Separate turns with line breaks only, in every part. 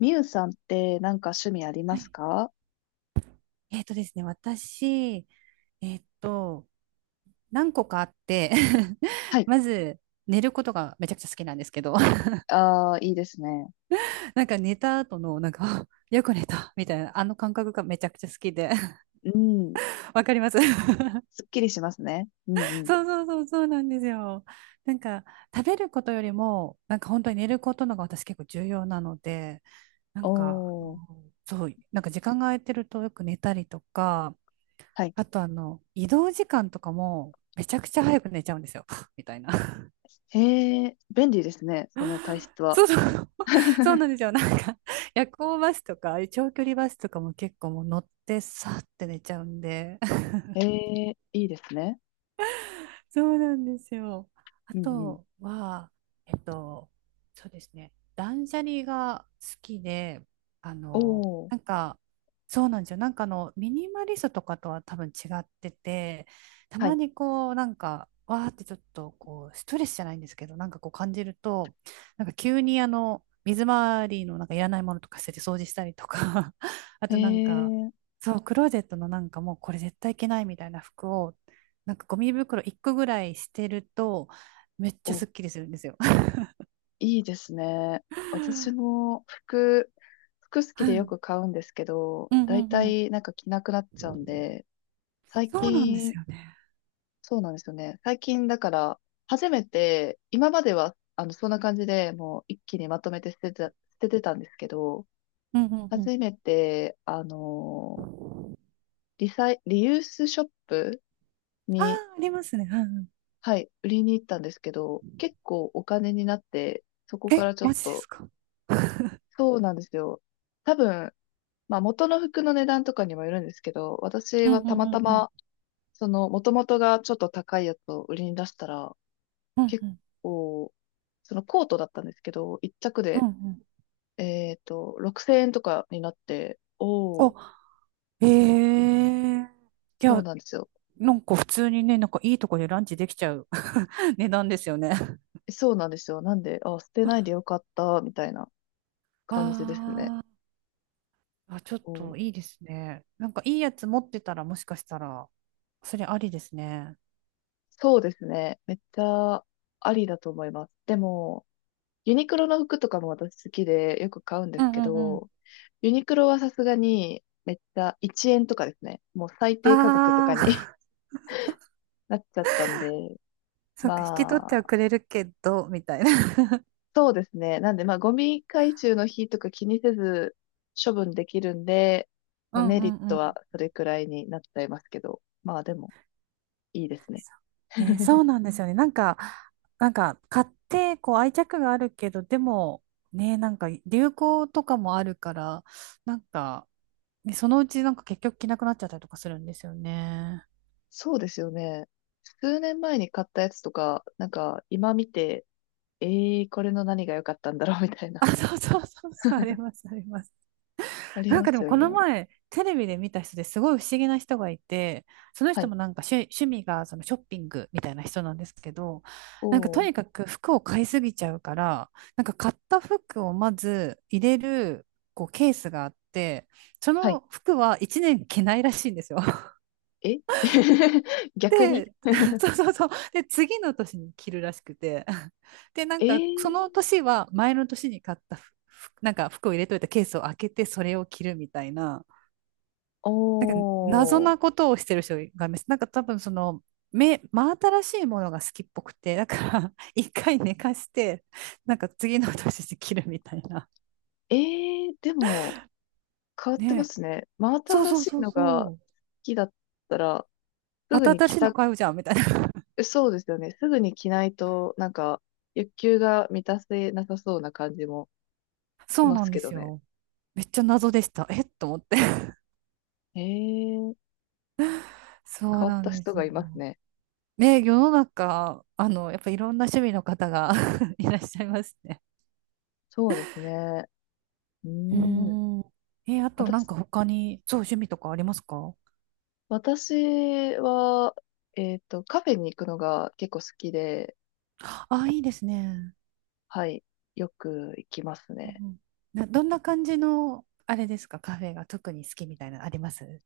みゆさんってなんか趣味ありま
は
す
い。
か？
えっとですね、私、えっと、何個かあって
は い。
まず、寝ることがめちゃくちゃ好きなんですけど、
ああ、いいですね。
なんか寝た後の、なんか、あ、よく寝た、みたいな、あの感覚がめちゃくちゃ好きで
うん。
わかります。
すっきりしますね。うんう ん。
そうそうそう、そうなんですよ。なんか、食べることよりも、なんか本当に寝ることのが私結構重要なので、なんか、
おー。
そう、なんか時間が空いてるとよく寝たりとか、
はい。
あと移動時間とかも、めちゃくちゃ早く寝ちゃうんですよ。みたいな。
へえ、便利ですね。その体質は。
そうそう。そうなん ですよ。なんか、夜行バスとか、ああいう長距離バスとかも結構もう乗って、さーって寝ちゃうんで、
へえ、いいですね。
そうなんですよ。あ
うんうん。
とは、えっと、そうですね、断捨離が好きで、
おー。
なんか、そうなんですよ。なんかミニマリストとかとは多分違ってて、た
は
ま
い。
にこう、なんか、わーってちょっとこう、ストレスじゃないんですけど、なんかこう感じると、なんか急に水回りのなんかいらないものとか捨てて掃除したりとか、あ
へ
となんか、
え、
そう、クローゼットのなんかもうこれ絶対いけないみたいな服をなんかゴミ袋1個ぐらいしてると、めっちゃす
お、
っきりするんですよ。
いいですね。私 も服、服好き
う
でよ
ん
く買うんですけど、
うんう
だい
ん
た
うん。
いなんか着なくなっちゃうんで、最
そうなんで
近
すよね。
そうなんですよね。最近だから、初めて、今までは、そんな感じでもう一気にまとめて捨てた、捨ててたんですけど、
うんうんうん。
初めて、リサイ、リユースショップ
あ
に、
あ、ありますね。うんうん。
はい、売りに行ったんですけど、結構お金になって、そこか
え、
らちょっ
マジで
と、
すか。
そうなんですよ。多分、まあ元の服の値段とかにもよるんですけど、私
うんう
はた
ん
ま
う
た
んうん。
ま、その、元々がちょっと高いやつを売りに出したら、
うん
結
うん。
構、そのコートだったんですけど、一着
うんう
で、
ん。
6000円とかになって、おー、
お、ええ、い
そう
や、
なんですよ。
なんか普通にね、なんかいいとこでランチできちゃう 値段ですよね。
そうなんですよ。なんで、あ、捨てないで よかった、みたいな
あ
感じですね。
ー、あ、ちょっ
お、
といいですね。なんかいいやつ持ってたらもしかしたら、それありですね。
そうですね。めっちゃありだと思います。でも、ユニクロの服とかも私好きでよく買うん
う
ですけ
んうん、
ど、ユニクロはさすがにめっちゃ1円とかですね。もう最低価格と
あ
かに
あ、
なっちゃったんで、
そっか、引き取っ
ま
ては
あ、
くれるけど、みたいな。
そうですね。なんで、まあ、ゴミ回収の日とか気にせず処分できるんで、
う
まあ、
ん
メ
う
リッ
んう
トは
ん。
それくらいになっちゃいますけど、まあでも、いいですね。
ね、そう なんですよね。なんか、買って、こう、愛着があるけど、でも、ね、なんか、流行とかもあるから、なんか、ね、そのうち、なんか、結局着なくなっちゃったりとかするんですよね。
そうですよね。数年前に買ったやつとか、なんか今見て、ええー、これの何が良かったんだろうみたいな、
あ、そうそうそうそう、あり ます、あります。
あり
なん
ま
かで
す
も
よ
こ
ね。
の前、テレビで見た人ですごい不思議な人がいて、その
は
人
い。
もなんか趣味がそのショッピングみたいな人なんですけど、なんか
お
とにか
ー。
く服を買いすぎちゃうから、なんか買った服をまず入れるこうケースがあって、そ
はい。
の服は1年着ないらしいんですよ。
え 逆に、
で、そうそうそう。で、次の年に着るらしくて。で、なん
えー、
かその年は前の年に買った服、なんか服を入れといたケースを開けてそれを着るみたいな。謎
おー。
なことをしてる人がいます。なんか多分その、目、真新しいものが好きっぽくて、だから 一回寝かして、なんか次の年で切るみたいな。
えー、でも、変わってま
ね。
すね。真
そう
新
そう
し
そ
い
う
のが好
そう。
きだったら、す
ま
ぐ
た
に
新
着
しいの
た、
買うじゃんみたいな。
そうですよね。すぐに着ないと、なんか、欲求が満たせなさそうな感じもし
そう
ま
な
す
んで
けど
す
ね。
よ。めっちゃ謎でした。えっと思って。
へえ、変
そう
わっ
なん
た
で
人
す
が
よ。
いますね。
ね、世の中、やっぱいろんな趣味の方が いらっしゃいますね。
そうですね。うー
う
ん。
ーん。え、あとなん
私、
か他に、そう、趣味とかありますか？
私は、カフェに行くのが結構好きで、
あ、いいですね。
はい、よく行きます
うんう
ね。
ん、どんな感じの、あれですか、カフェが特に好きみたいなのあります？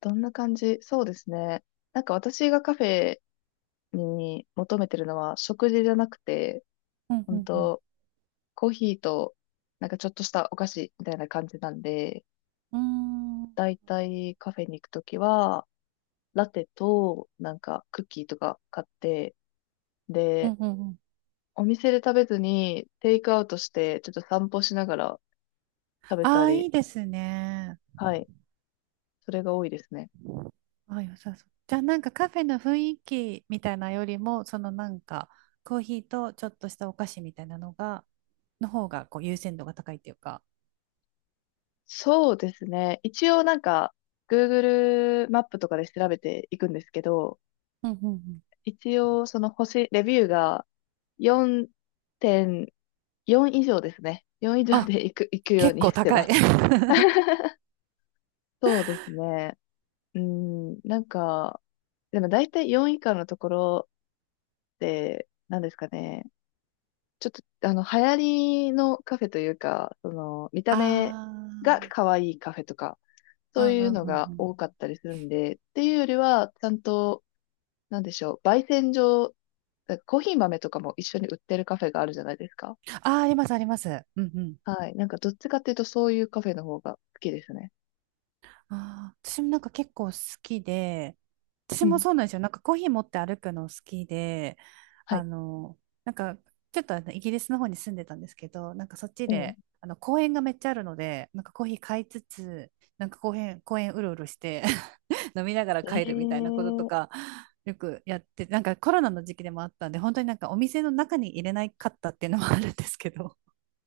どんな感じ、そうですね。なんか私がカフェに求めてるのは食事じゃなくて、
うんう
本
んうん。
当コーヒーとなんかちょっとしたお菓子みたいな感じなんで、
うーん。
だいたいカフェに行くときは、ラテとなんかクッキーとか買って、
うん
で、
うんうん。
お店で食べずにテイクアウトしてちょっと散歩しながら食べ
あ
た
あ、い
り、
いですね。
はい、それが多いですね。
ああ、良さそう。じゃあ、なんかカフェの雰囲気みたいなよりも、そのなんか、コーヒーとちょっとしたお菓子みたいなのが、の方がこう優先度が高いっていうか。
そうですね。一応なんか Google マップとかで調べていくんですけど、
うんうんうん。
一応、その星、レビューが4.4以上ですね。4以上
あ、
で行く、行くよう
結
に
構
して
高
ま
い。
す。そうですね。うん、なんか、でも大体4以下のところで、なんですかね。ちょっと、流行りのカフェというか、その、見た目が
あ
可愛いカフェとか、そう
あ、うんう
いう
ん
の
うん
が
うん。
多かったりするんで、っていうよりは、ちゃんと、なんでしょう、焙煎所、コーヒー豆とかも一緒に売ってるカフェがあるじゃないですか。
ああ、あります、あります。うんうん。
はい。なんか、どっちかっていうと、そういうカフェの方が好きですね。
あー、私もなんか結構好きで、
う
私も
ん。
そうなんですよ。なんかコーヒー持って歩くの好きで、
は
あ
い。
の、なんかちょっとあのイギリスの方に住んでたんですけど、なんかそっち
うん。
で、あの公園がめっちゃあるので、なんかコーヒー買いつつ、なんか公園うろうろして 飲みながら帰るみた
え
いなことと
え、
か、よくやって、なんかコロナの時期でもあったんで、本当になんかお店の中に入れないかったっていうのもあるんですけど、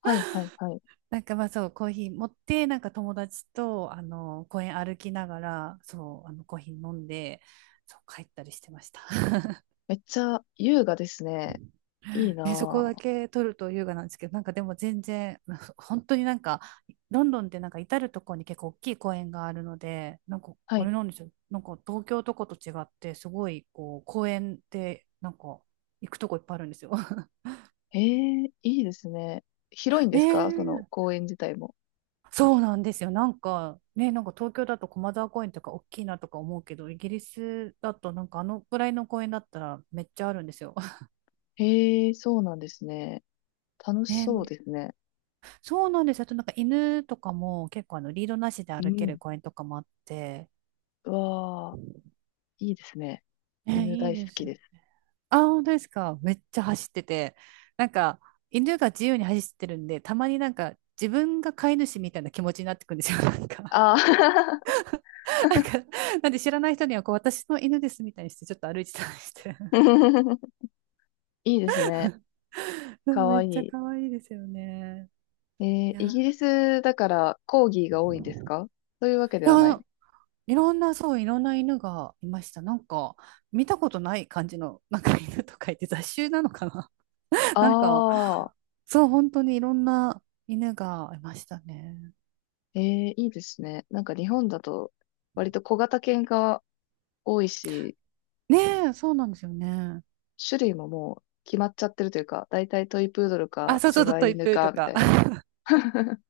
はい、はい、はい。
なんかまあそう、コーヒー持って、なんか友達と、公園歩きながら、そう、コーヒー飲んで、そう、帰ったりしてました。
めっちゃ優雅ですね。いいな
ね、そこだ
ぁ。
け取ると優雅なんですけど、なんかでも全然、本当になんか、ロンドンってなんか至るところに結構大きい公園があるので、なんか、
は
あ
い。
れなんですよ。なんか東京とかと違って、すごい、こう、公園って、なんか、行くとこいっぱいあるんですよ。
ええ、いいですね。広いんで
ね
すか、その
え、
公園自体も。
そうなんですよ。なんかね、なんか東京だと駒沢公園とか大きいなとか思うけど、イギリスだとなんかあのぐらいの公園だったらめっちゃあるんですよ。
へえ、そうなんですね。楽し
ね、
そうですね。
そうなんですよ。あとなんか犬とかも結構あのリードなしで
う
歩け
ん。
る公園とかもあって、
うわあ、いいですね。
ね、
犬
いい
大好
です
きで
よ。
す。
あ、本当ですか。めっちゃ走ってて、なんか犬が自由に走ってるんで、たまになんか自分が飼い主みたいな気持ちになってくるんですよ。なんか、
ああ
なんか、なんで知らない人にはこう私の犬ですみたいにしてちょっと歩いてたりして。
いいですね。
そう、
か
め
わ
っ
い
ちゃ
い。
可愛いですよね。
えー、
い
イ
や、い
ギリスだからコーギーが多いんですか？そういうわけではない。
や、いろんな、そう、いろんな犬がいました。なんか、見たことない感じの、なんか犬とかいて雑種なのかな。
あ
なんか、
あ、
そう、本当にいろんな犬がいましたね。
ええ、いいですね。なんか日本だと割と小型犬が多いし、
ねえ、そうなんですよね。
種類ももう決まっちゃってるというか、だいたいトイプードル
あ、
か
そうそうそう、
柴
トイ
犬
プーと
かみた
か。
いな。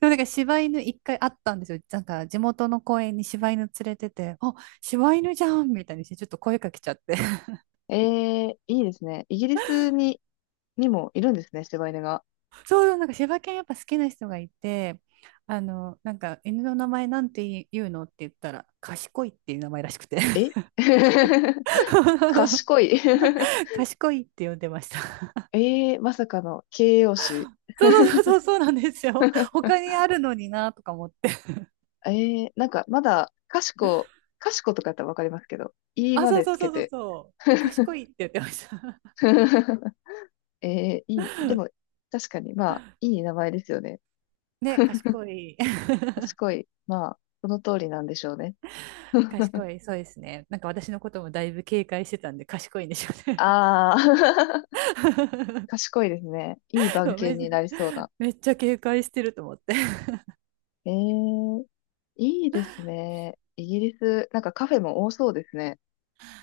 でもなんか、柴犬一回あったんですよ。なんか、地元の公園に柴犬連れてて、あ、柴犬じゃんみたいにして、ちょっと声かけちゃって。
ええ、いいですね。イギリスに、にもいるんですね、柴犬が。
そうそう、なんか柴犬やっぱ好きな人がいて、なんか犬の名前なんて言うのって言ったら、賢いっていう名前らしくて。
え 賢 い
賢いって呼んでました。
ええ、まさかの形容詞。
そうそうそうそう、そうなんですよ。他にあるのになとか思って。
ええ、なんかまだ、賢、賢とかやったらわかりますけど、い
あ、
ま
そう
で
そ
つ
うそ
け
うそう
て。
そう。賢 いって言ってました。
えー、いい、でも、確かに、まあ、いい名前ですよね。
ね、賢い。
賢い。まあ、その通りなんでしょうね。
賢 い、そうですね。なんか私のこともだいぶ警戒してたんで、賢いんでしょうね。
ああ、賢いですね。いい
そ
番
う
犬
め、
になりそうな。
めっちゃ警戒してると思って。
えー、いいですね。イギリス、なんかカフェも多そうですね。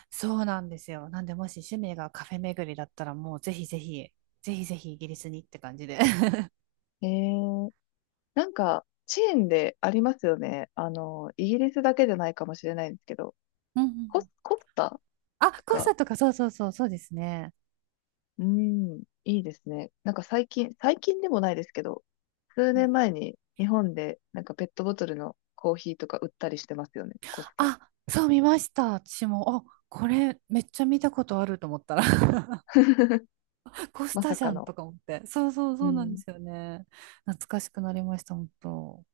そうなんですよ。なんで、もし趣味がカフェ巡りだったら、もうぜひぜひ、ぜひぜひイギリスにって感じで。
えー、なんか、チェーンでありますよね。あの、イギリスだけじゃないかもしれないんですけど、
うんうんうん、
コスタ
あ、
と
コン
か、
サートか、そうそうそう、そうですね。
うん、いいですね。なんか最近、最近でもないですけど、数
う
年
ん、
前に日本でなんかペットボトルのコーヒーとか売ったりしてますよね、コスタ。
あ、そう見ました、私も。あ、これめっちゃ見たことあると思ったら コス
ま
タ
さ
じ
か
ゃん
の。
とか思って。そうそう
う
そう、なんで
ん
すよね。懐かしくなりました、本当。